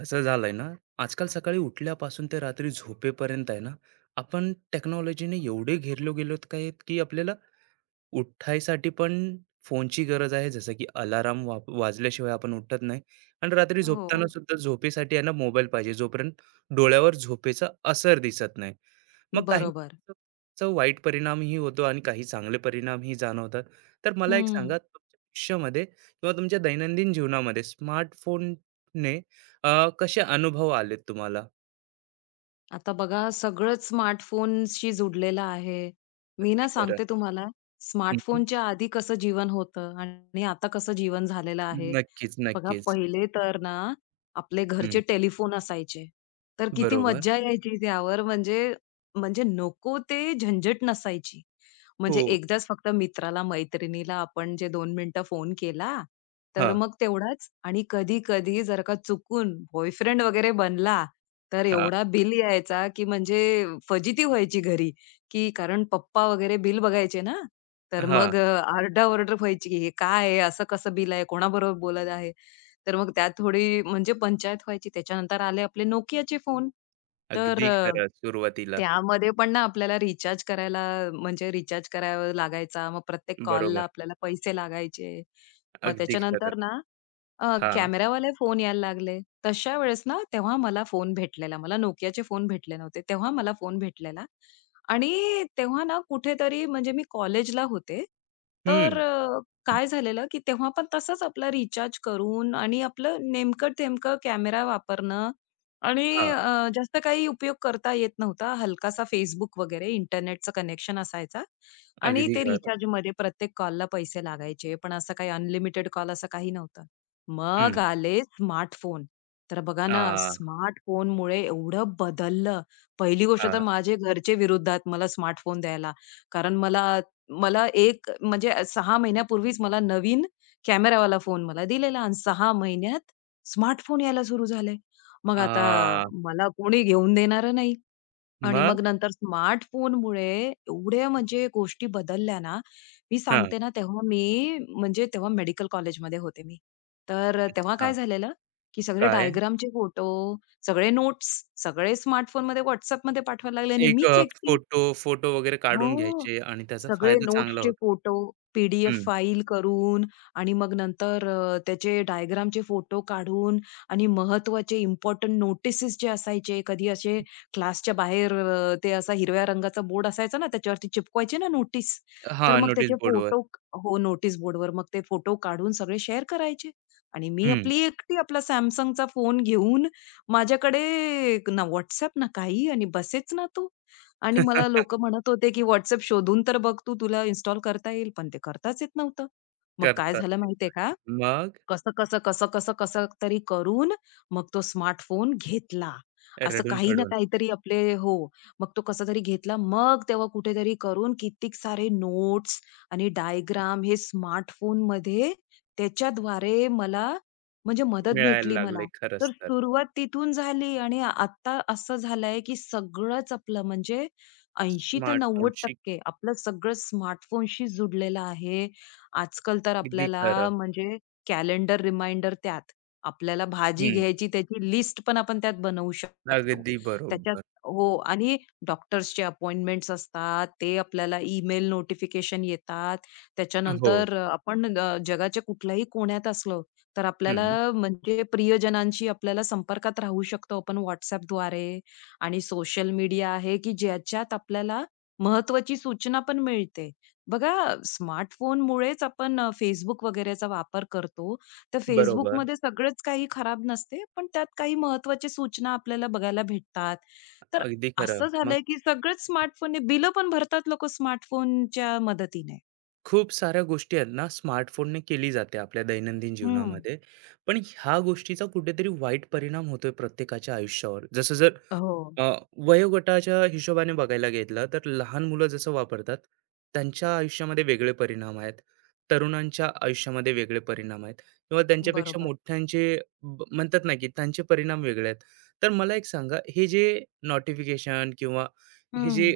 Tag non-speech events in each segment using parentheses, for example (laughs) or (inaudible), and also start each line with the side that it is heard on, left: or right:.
right: असं झालंय ना, आजकाल सकाळी उठल्यापासून ते रात्री झोपेपर्यंत आहे ना, आपण टेक्नॉलॉजीने एवढे घेरलो गेलोत काय की आपल्याला उठायसाठी पण फोनची गरज आहे. जसं की अलार्म वाजल्याशिवाय आपण उठत नाही आणि रात्री
left: हो,
right: झोपताना सुद्धा झोपेसाठी आहे ना मोबाईल पाहिजे, जोपर्यंत डोळ्यावर झोपेचा असर दिसत नाही. मग काही
left: बरोबर.
right: चा वाईट परिणामही होतो आणि काही चांगले परिणामही जाणवतात. तर मला एक
left: हं.
right: सांगा तुमच्या आयुष्यामध्ये किंवा तुमच्या दैनंदिन जीवनामध्ये स्मार्टफोनने कसे अनुभव आलेत तुम्हाला?
left: आता बघा, सगळंच स्मार्टफोनशी जुडलेलं आहे. मी
right: अगदी
left: ना
right: खरं.
left: सांगते तुम्हाला,
right: हं,
left: स्मार्टफोनच्या आधी कसं जीवन होतं आणि आता कसं जीवन झालेलं आहे.
right: नक्कीच,
left: बघा
right: नक्कीच.
left: पहिले तर ना, आपले
right: हं.
left: घरचे टेलिफोन असायचे. तर किती
right: बरोबर.
left: मज्जा यायची त्यावर. म्हणजे म्हणजे नको ते झंझट नसायची.
right: हो.
left: म्हणजे एकदाच फक्त मित्राला, मैत्रिणीला आपण जे 2 मिनिटं फोन केला, तर
right: हां,
left: मग तेवढाच. आणि कधी-कधी जर का चुकून बॉयफ्रेंड वगैरे बनला, तर
right: हां,
left: एवढा बिल यायचा, की म्हणजे फजिती व्हायची घरी, की कारण पप्पा वगैरे बिल बघायचे ना, तर
right: हां.
left: मग आरडाओरड व्हायची, की "हे काय आहे? असं कसं बिल आहे? कोणाबरोबर बोलत आहे?" तर मग त्यात थोडी म्हणजे पंचायत व्हायची. त्याच्यानंतर आले आपले Nokiaचे फोन. तर
right: अगदी खरं सुरुवातीला.
left: त्यामध्ये पण ना आपल्याला रिचार्ज करायला, म्हणजे रिचार्ज करावा लागायचा. मग प्रत्येक कॉलला
right: बरोबर.
left: आपल्याला पैसे लागायचे. मग
right: अगदी खरं.
left: त्याच्यानंतर ना
right: हा
left: कॅमेरावाले फोन यायला लागले. तशा वेळेस ना, तेव्हा मला फोन भेटलेला. मला Nokiaचे फोन भेटले नव्हते. तेव्हा मला फोन भेटलेला आणि तेव्हा ना कुठेतरी म्हणजे मी कॉलेजला होते. तर
right: हं.
left: काय झालेलं, की तेव्हा पण तसंच आपलं रिचार्ज करून आणि आपलं नेमकं-तेमकं कॅमेरा वापरणं आणि
right: हा,
left: जास्त काही उपयोग करता येत नव्हता. हलकासा Facebook वगैरे इंटरनेटचं कनेक्शन असायचा आणि
right: अगदी
left: ते
right: खरं.
left: रिचार्जमध्ये प्रत्येक कॉलला पैसे लागायचे. पण असं काही अनलिमिटेड कॉल असं काही नव्हतं. मग
right: हं.
left: आले स्मार्टफोन. तर बघा ना,
right: आ,
left: स्मार्टफोनमुळे एवढं बदललं. पहिली गोष्ट तर
right: हां.
left: माझे घरचे विरुद्धात मला स्मार्टफोन द्यायला. कारण मला मला 1 म्हणजे 6 महिन्यापूर्वीच मला नवीन कॅमेरावाला फोन मला दिलेला आणि 6 महिन्यात स्मार्टफोन यायला सुरू झाले. मग आता
right: आ,
left: मला कोणी घेऊन देणारं नाही. आणि
right: मग?
left: मग नंतर स्मार्टफोनमुळे एवढ्या म्हणजे गोष्टी बदलल्या ना, मी
right: हां.
left: सांगते ना, तेव्हा मी म्हणजे तेव्हा मेडिकल कॉलेजमध्ये होते मी. तर तेव्हा
right: अच्छा.
left: काय झालेलं, की सगळे
right: काय?
left: डायग्रामचे फोटो, सगळे नोट्स, सगळे स्मार्टफोनमध्ये WhatsAppमध्ये पाठवायला लागले आणि
right: एक
left: मीच एकटी.
right: फोटो फोटो वगैरे काढून
left: हो.
right: घ्यायचे आणि त्याचा
left: सगळे
right: फायदा चांगला
left: नोट्सचे
right: होतो.
left: फोटो, पी डी
right: हं.
left: फाईल करून आणि मग नंतर त्याचे डायग्रामचे फोटो काढून आणि महत्त्वाचे इम्पोर्टंट नोटिसेस जे असायचे, कधी असे क्लासच्या बाहेर ते असा हिरव्या रंगाचा बोर्ड असायचा ना, त्याच्यावरती चिपकवायचे ना नोटीस,
right: हां,
left: तर मग
right: नोटीस
left: त्याचे
right: बोर्डवर.
left: फोटो, हो, नोटीस बोर्डवर मग ते फोटो काढून सगळे शेअर करायचे. आणि मी
right: हं.
left: आपली एकटी आपला Samsungचा फोन घेऊन माझ्याकडे ना WhatsApp ना काही आणि बसेच ना तो. आणि मला लोकं
right: (laughs)
left: म्हणत होते, की WhatsApp शोधून तर बघ तू, तुला इन्स्टॉल करता येईल. पण ते करताच येत नव्हतं. मग काय
right: करतात
left: झालं
right: ते.
left: माहितीये का?
right: मग
left: कसं-कसं, कसं-कसं, कसं कसं कसं तरी करून मग तो स्मार्टफोन घेतला. असं काही ना
right: रडून-खडून
left: काहीतरी आपले, हो, मग तो कसा तरी घेतला. मग तेव्हा कुठेतरी करून कित्येक सारे नोट्स आणि डायग्राम हे स्मार्टफोनमध्ये त्याच्याद्वारे मला म्हणजे मदत
right: मिळायला
left: भेटली
right: लागले
left: मला.
right: खरंच
left: तर
right: तर.
left: सुरुवात तिथून झाली आणि आत्ता असं झालंय, की सगळंच आपलं म्हणजे 80% ते
right: स्मार्टफोनशी
left: 90% आपलं सगळं स्मार्टफोनशी जुडलेलं आहे. आजकाल तर
right: अगदी
left: आपल्याला
right: खरं.
left: म्हणजे कॅलेंडर रिमाइंडर त्यात. आपल्याला भाजी
right: हं.
left: घ्यायची त्याची लिस्ट पण आपण त्यात बनवू शकतो.
right: अगदी
left: त्याच्यात,
right: बरोबर.
left: हो, आणि डॉक्टर्सचे अपॉइंटमेंट्स असतात. ते आपल्याला ईमेल नोटिफिकेशन येतात.
right: हो.
left: त्याच्यानंतर आपण जगाच्या कुठल्याही कोण्यात असलो, तर आपल्याला
right: हं.
left: म्हणजे प्रियजनांशी आपल्याला संपर्कात राहू शकतो आपण WhatsAppद्वारे. आणि सोशल मीडिया आहे, की ज्याच्यात आपल्याला महत्त्वाची सूचना पण मिळते. बघा स्मार्टफोनमुळेच आपण Facebook वगैरेचा वापर करतो. तर
right: बरोबर.
left: Facebookमध्ये सगळंच काही खराब नसते, पण त्यात काही महत्त्वाच्या सूचना आपल्याला बघायला भेटतात. तर
right: अगदी
left: असं
right: खरं. मग
left: झालंय, की सगळेच स्मार्टफोनने बिलं पण भरतात लोकं स्मार्टफोनच्या मदतीने.
right: खूप साऱ्या गोष्टी आहेत ना, स्मार्टफोनने केली जाते आपल्या दैनंदिन
left: हं.
right: जीवनामध्ये. पण ह्या गोष्टीचा कुठेतरी वाईट परिणाम होतोय प्रत्येकाच्या आयुष्यावर. जसं जर
left: हो.
right: अ, वयोगटाच्या हिशोबाने बघायला घेतलं तर लहान मुलं जसं वापरतात त्यांच्या आयुष्यामध्ये वेगळे परिणाम आहेत तरुणांच्या आयुष्यामध्ये वेगळे परिणाम आहेत किंवा त्यांच्यापेक्षा
left: बरोबर.
right: मोठ्यांचे म्हणतात ना की त्यांचे परिणाम वेगळे आहेत. तर मला एक सांगा, हे जे नोटिफिकेशन किंवा हे
left: हं.
right: जे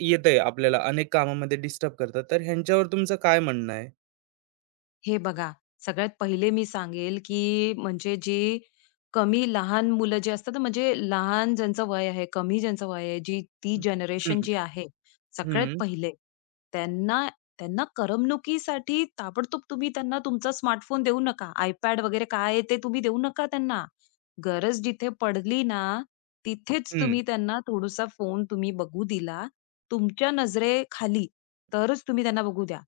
right: येत आहे आपल्याला अनेक कामामध्ये डिस्टर्ब करतात, तर ह्यांच्यावर तुमचं काय म्हणणं आहे?
left: हे बघा, सगळ्यात पहिले मी सांगेल, की म्हणजे जे कमी लहान मुलं जे असतात ना, म्हणजे लहान ज्यांचं वय आहे, कमी ज्यांचं वय आहे, जी ती जनरेशन
right: हम्म,
left: जी आहे, सगळ्यात
right: हम्म,
left: पहिले त्यांना त्यांना करमणुकीसाठी ताबडतोब तुम्ही त्यांना तुमचा स्मार्टफोन देऊ नका. iPad वगैरे काय आहे ते तुम्ही देऊ नका त्यांना. गरज जिथे पडली ना, तिथेच
right: हम्म,
left: तुम्ही त्यांना थोडासा फोन तुम्ही बघू दिला, तुमच्या नजरेखाली, तरच तुम्ही त्यांना बघू द्या.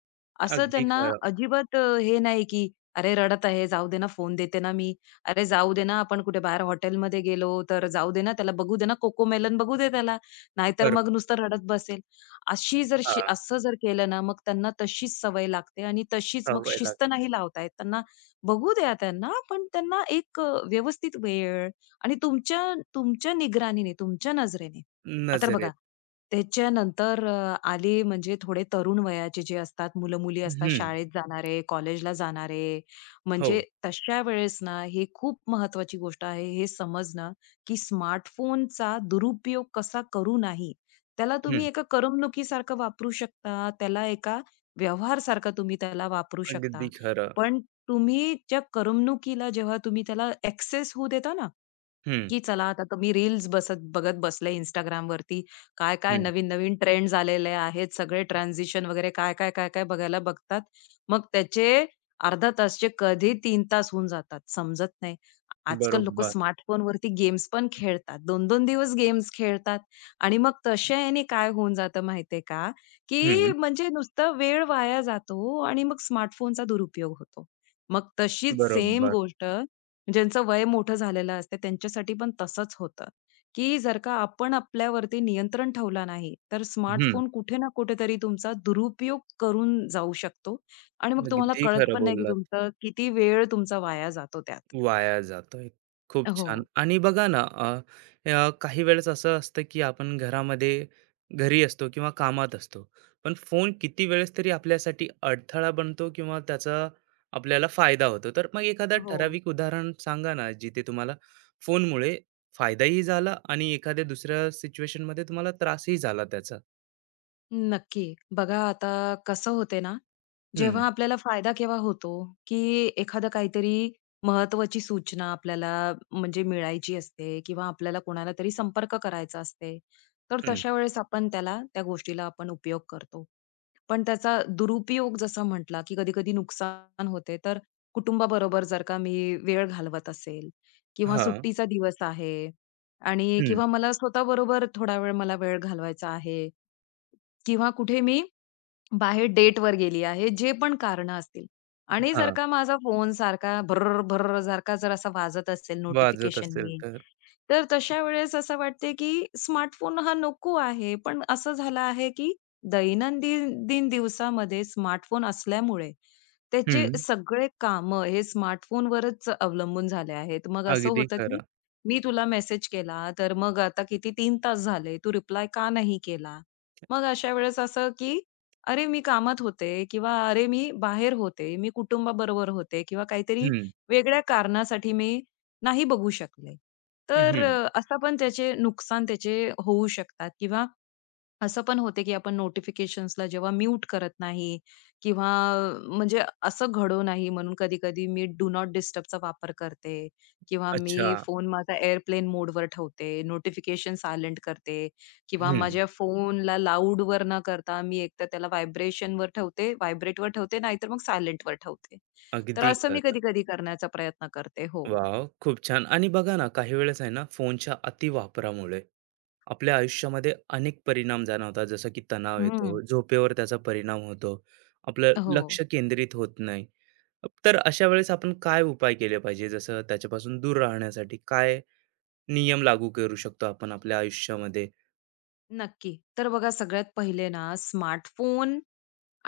left: असं
right: अगदी
left: त्यांना
right: खरं.
left: अजिबात हे नाही, की "अरे रडत आहे, जाऊ दे ना, फोन देते ना मी. अरे जाऊ दे ना, आपण कुठे बाहेर हॉटेलमध्ये गेलो तर जाऊ दे ना, त्याला बघू दे ना, कोकोमेलन बघू दे त्याला, नाहीतर
right: बरोबर.
left: मग नुसतं रडत बसेल." अशी जर शि
right: हा,
left: असं जर केलं ना, मग त्यांना तशीच सवय लागते आणि तशीच मग
right: सवय लाग
left: शिस्त नाही लावता येत त्यांना. बघू द्या त्यांना, पण त्यांना एक व्यवस्थित वेळ आणि तुमच्या तुमच्या निगराणीने, तुमच्या नजरेने. तर बघा,
right: नजरेत.
left: त्याच्यानंतर आले म्हणजे थोडे तरुण वयाचे जे असतात, मुलं-मुली असतात,
right: हम्म.
left: शाळेत जाणारे, कॉलेजला जाणारे,
right: हो.
left: म्हणजे तशा वेळेस ना, हे खूप महत्वाची गोष्ट आहे, हे समजणं, की स्मार्टफोनचा दुरुपयोग कसा करू नाही. त्याला तुम्ही एका करमणुकीसारखं वापरू शकता, त्याला एका व्यवहारसारखा तुम्ही त्याला वापरू शकता.
right: अगदी खरं.
left: पण तुम्ही त्या करमणुकीला जेव्हा तुम्ही त्याला एक्सेस होऊ देता ना,
right: हं,
left: की चला आता तर मी रील्स बघत बसले Instagram वरती, काय-काय
right: हं.
left: नवीन-नवीन ट्रेंड आलेले आहेत. सगळे ट्रान्झिशन वगैरे काय-काय, काय-काय बघायला बघतात. मग त्याचे अर्धा तासचे कधी 3 तास होऊन जातात, समजत नाही. आजकाल लोक
right: बरोबर.
left: स्मार्टफोन वरती गेम्स पण खेळतात. 2-2 दिवस गेम्स खेळतात आणि मग तशाने काय होऊन जातं माहितीये का, की
right: हं,
left: म्हणजे नुसतं वेळ वाया जातो आणि मग स्मार्टफोनचा दुरुपयोग होतो. मग तशीच सेम
right: बरोबर.
left: गोष्ट, ज्यांचं वय मोठं झालेलं असते त्यांच्यासाठी पण तसंच होतं, की जर का आपण आपल्यावरती नियंत्रण ठेवला नाही, तर
right: हं.
left: स्मार्टफोन कुठे ना कुठेतरी तुमचा दुरुपयोग करून जाऊ शकतो आणि मग तुम्हाला
right: अगदी
left: कळत
right: खरं
left: पण नाही, की
right: बोललात.
left: तुमचा किती वेळ तुमचा वाया जातो त्यात.
right: वाया जातोय. खूप
left: हो.
right: छान. आणि बघा ना, अ, अ, काही वेळेस असं असतं, की आपण घरामध्ये घरी असतो किंवा कामात असतो. पण फोन किती वेळेस तरी आपल्यासाठी अडथळा बनतो किंवा त्याचा आपल्याला फायदा होतो. तर मग एखादं
left: हो.
right: ठराविक उदाहरण सांगा ना, जिथे तुम्हाला फोनमुळे फायदाही झाला आणि एखाद्या दुसऱ्या सिच्युएशनमध्ये तुम्हाला त्रासही झाला त्याचा?
left: नक्की. बघा आता, कसं होते ना,
right: हं,
left: जेव्हा आपल्याला फायदा केव्हा होतो, की एखादं काहीतरी महत्त्वाची सूचना आपल्याला म्हणजे मिळायची असते किंवा आपल्याला कोणाला तरी संपर्क करायचा असते. तर
right: हं.
left: तशा वेळेस आपण त्याला त्या गोष्टीला आपण उपयोग करतो. पण त्याचा दुरुपयोग जसा म्हटला, की कधी-कधी नुकसान होते. तर कुटुंबाबरोबर जर का मी वेळ घालवत असेल किंवा
right: हां,
left: सुट्टीचा दिवस आहे आणि
right: हं,
left: किंवा मला स्वतःबरोबर थोडा वेळ मला वेळ घालवायचा आहे किंवा कुठे मी बाहेर डेटवर गेली आहे, जे पण कारणं असतील आणि जर
right: हां,
left: का माझा फोन सारखा भर भर सारखा जर असा वाजत असेल
right: वाजत असेल
left: नोटिफिकेशननी,
right: तर.
left: तर तशा वेळेस असं वाटते, की स्मार्टफोन हा नको आहे. पण असं झालं आहे, की दैनंदिन दिवसामध्ये स्मार्टफोन असल्यामुळे त्याचे
right: हं,
left: सगळे कामं हे स्मार्टफोनवरच अवलंबून झाले आहेत. मग असं
right: अगदी
left: होतं, की
right: खरं.
left: मी तुला मेसेज केला, तर मग आता किती 3 तास झाले, तू रिप्लाय का नाही केला? मग अशा वेळेस असं, की अरे, मी कामात होते किंवा अरे, मी बाहेर होते, मी कुटुंबाबरोबर होते किंवा काहीतरी
right: हं,
left: वेगळ्या कारणासाठी मी नाही बघू शकले. तर
right: हं.
left: असं पण त्याचे नुकसान त्याचे होऊ शकतात किंवा असं पण होते, की आपण नोटिफिकेशन्सला जेव्हा म्यूट करत नाही किंवा म्हणजे असं घडो नाही म्हणून कधी-कधी मी डू नॉट डिस्टर्बचा वापर करते किंवा
right: अच्छा.
left: मी फोन माझा एअरप्लेन मोडवर ठेवते, नोटिफिकेशन सायलेंट करते किंवा
right: हं,
left: माझ्या फोनला लाऊडवर न करता मी एकतर त्याला व्हायब्रेशनवर ठेवते, व्हायब्रेटवर ठेवते, नाहीतर मग सायलेंटवर ठेवते. तर
right: अगदी
left: असं मी
right: खरं.
left: कधी-कधी करण्याचा प्रयत्न करते. हो.
right: वॉव! खूप छान. आणि बघा ना, काही वेळेस आहे ना, फोनच्या अतिवापरामुळे आपल्या आयुष्यामध्ये अनेक परिणाम जाणवतात. जसं की तणाव
left: हं.
right: येतो, झोपेवर त्याचा परिणाम होतो, आपलं
left: हो.
right: लक्ष केंद्रित होत नाही. तर अशा वेळेस आपण काय उपाय केले पाहिजे? जसं त्याच्यापासून दूर राहण्यासाठी काय नियम लागू करू शकतो आपण आपल्या आयुष्यामध्ये?
left: नक्की. तर बघा, सगळ्यात पहिले ना स्मार्टफोन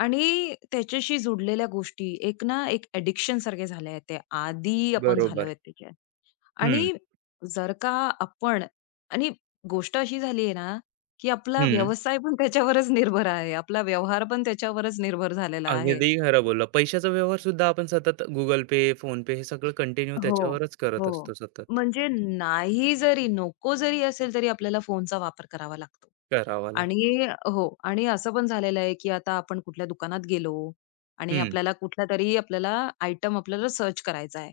left: आणि त्याच्याशी जुडलेल्या गोष्टी एक ना एक ॲडिक्शन सारखे झाले आहेत ते. आदी आपण झालो
right: बरोबर.
left: आहेत त्याच्या.
right: हं,
left: आणि जर का आपण, आणि गोष्ट अशी झाली आहे ना, की आपला
right: हं.
left: व्यवसाय पण त्याच्यावरच निर्भर आहे. आपला व्यवहार पण त्याच्यावरच निर्भर झालेला आहे.
right: अगदी खरं बोलला. पैशाचा व्यवहार सुद्धा आपण सतत Google Pay, PhonePe हे सगळं कंटिन्यू
left: हो,
right: त्याच्यावरच करत
left: हो.
right: असतो सतत.
left: म्हणजे नाही जरी, नको जरी असेल तरी आपल्याला फोनचा वापर करावा लागतो.
right: करावाला.
left: आणि हो, आणि असं पण झालेलं आहे, की आता आपण कुठल्या दुकानात गेलो आणि
right: हं,
left: आपल्याला कुठला तरी आपल्याला आयटम आपल्याला सर्च करायचा आहे.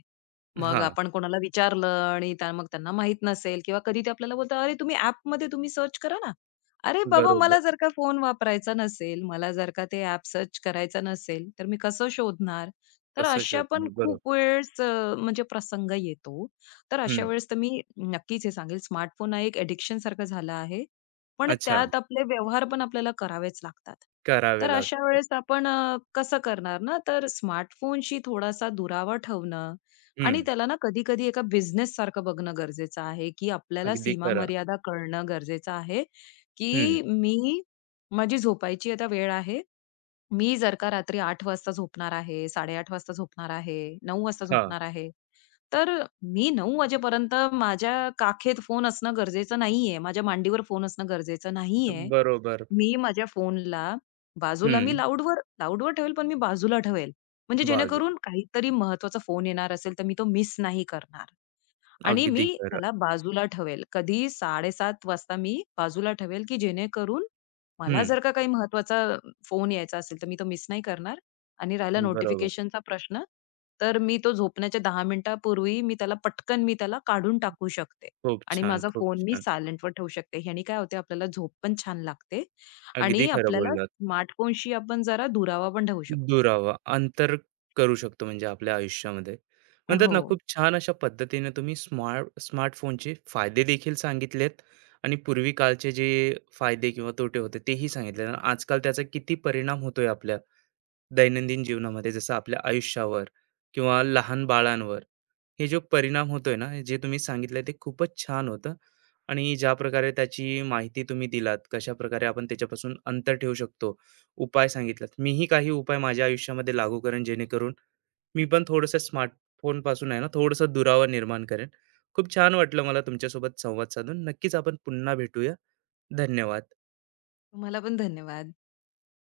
left: मग
right: हां,
left: आपण कोणाला विचारलं आणि त्या मग त्यांना माहीत नसेल किंवा कधी ते आपल्याला बोलतात, "अरे, तुम्ही ॲपमध्ये तुम्ही सर्च करा ना." अरे बाबा,
right: बरोबर.
left: मला जर का फोन वापरायचा नसेल, मला जर का ते ॲप सर्च करायचं नसेल, तर मी कसं शोधणार? तर
right: कसं
left: अशा
right: शोधणार?
left: पण
right: बरोबर.
left: खूप वेळेस म्हणजे प्रसंग येतो. तर
right: हं,
left: अशा वेळेस तर मी नक्कीच हे सांगेल, स्मार्टफोन हा एक ॲडिक्शनसारखं झालं आहे, पण
right: अच्छा.
left: त्यात आपले व्यवहार पण आपल्याला करावेच लागतात.
right: करावे
left: तर अशा
right: लागतात.
left: वेळेस आपण कसं करणार ना, तर स्मार्टफोनशी थोडासा दुरावा ठेवणं आणि
right: हं,
left: त्याला ना कधी-कधी एका बिझनेससारखं बघणं गरजेचं आहे, की आपल्याला
right: अगदी खरं.
left: सीमा-मर्यादा कळणं गरजेचं आहे,
right: हं,
left: की मी, माझी झोपायची आता वेळ आहे. मी जर का रात्री 8 वाजता झोपणार आहे, 8:30 वाजता झोपणार आहे, 9 वाजता
right: हां,
left: झोपणार आहे, तर मी 9 वाजेपर्यंत माझ्या काखेत फोन असणं गरजेचं नाहीये. माझ्या मांडीवर फोन असणं गरजेचं नाहीये.
right: बरोबर.
left: मी माझ्या फोनला बाजूला, मी
right: हं,
left: लाऊडवर लाऊडवर ठेवेल, पण मी बाजूला ठेवेल. म्हणजे
right: बाजू
left: जेणेकरून काहीतरी महत्त्वाचा फोन येणार असेल, तर मी तो मिस नाही करणार. आणि मी
right: अगदी खरं.
left: त्याला बाजूला ठेवेल. कधी 7:30 वाजता मी बाजूला ठेवेल, की जेणेकरून मला
right: हं,
left: जर का काही महत्वाचा फोन यायचा असेल, तर मी तो मिस नाही करणार. आणि राहिला
right: बरोबर.
left: नोटिफिकेशनचा प्रश्न, तर मी तो झोपण्याच्या 10 मिनिटापूर्वी मी त्याला पटकन मी त्याला काढून टाकू शकते.
right: खूप
left: आणि
right: छान,
left: माझा
right: खूप
left: फोन मी
right: छान.
left: सायलेंटवर ठेवू शकते. ह्याने काय होते, आपल्याला झोप पण छान लागते
right: अगदी
left: आणि
right: खरं
left: आपल्याला
right: बोललात.
left: स्मार्टफोनशी आपण जरा दुरावा पण ठेवू शकतो.
right: दुरावा अंतर करू शकतो म्हणजे आपल्या आयुष्यामध्ये. म्हणतात
left: हो.
right: ना, खूप छान अशा पद्धतीने तुम्ही स्मार्टफोनचे फायदे देखील सांगितलेत आणि पूर्वी काळचे जे फायदे किंवा तोटे होते तेही सांगितले आणि आजकाल त्याचा किती परिणाम होतोय आपल्या दैनंदिन जीवनामध्ये जसं आपल्या आयुष्यावर किंवा लहान बाळांवर हे जो परिणाम होतोय ना जे तुम्ही सांगितलंय ते खूपच छान होतं. आणि ज्या प्रकारे त्याची माहिती तुम्ही दिलात कशा प्रकारे आपण त्याच्यापासून अंतर ठेवू शकतो उपाय सांगितलात, मीही काही उपाय माझ्या आयुष्यामध्ये लागू करेन जेणेकरून मी पण थोडंसं स्मार्टफोन पासून आहे ना थोडंसं दुरावा निर्माण करेन. खूप छान वाटलं मला तुमच्यासोबत संवाद साधून. नक्कीच आपण पुन्हा भेटूया. धन्यवाद.
left: तुम्हाला पण धन्यवाद.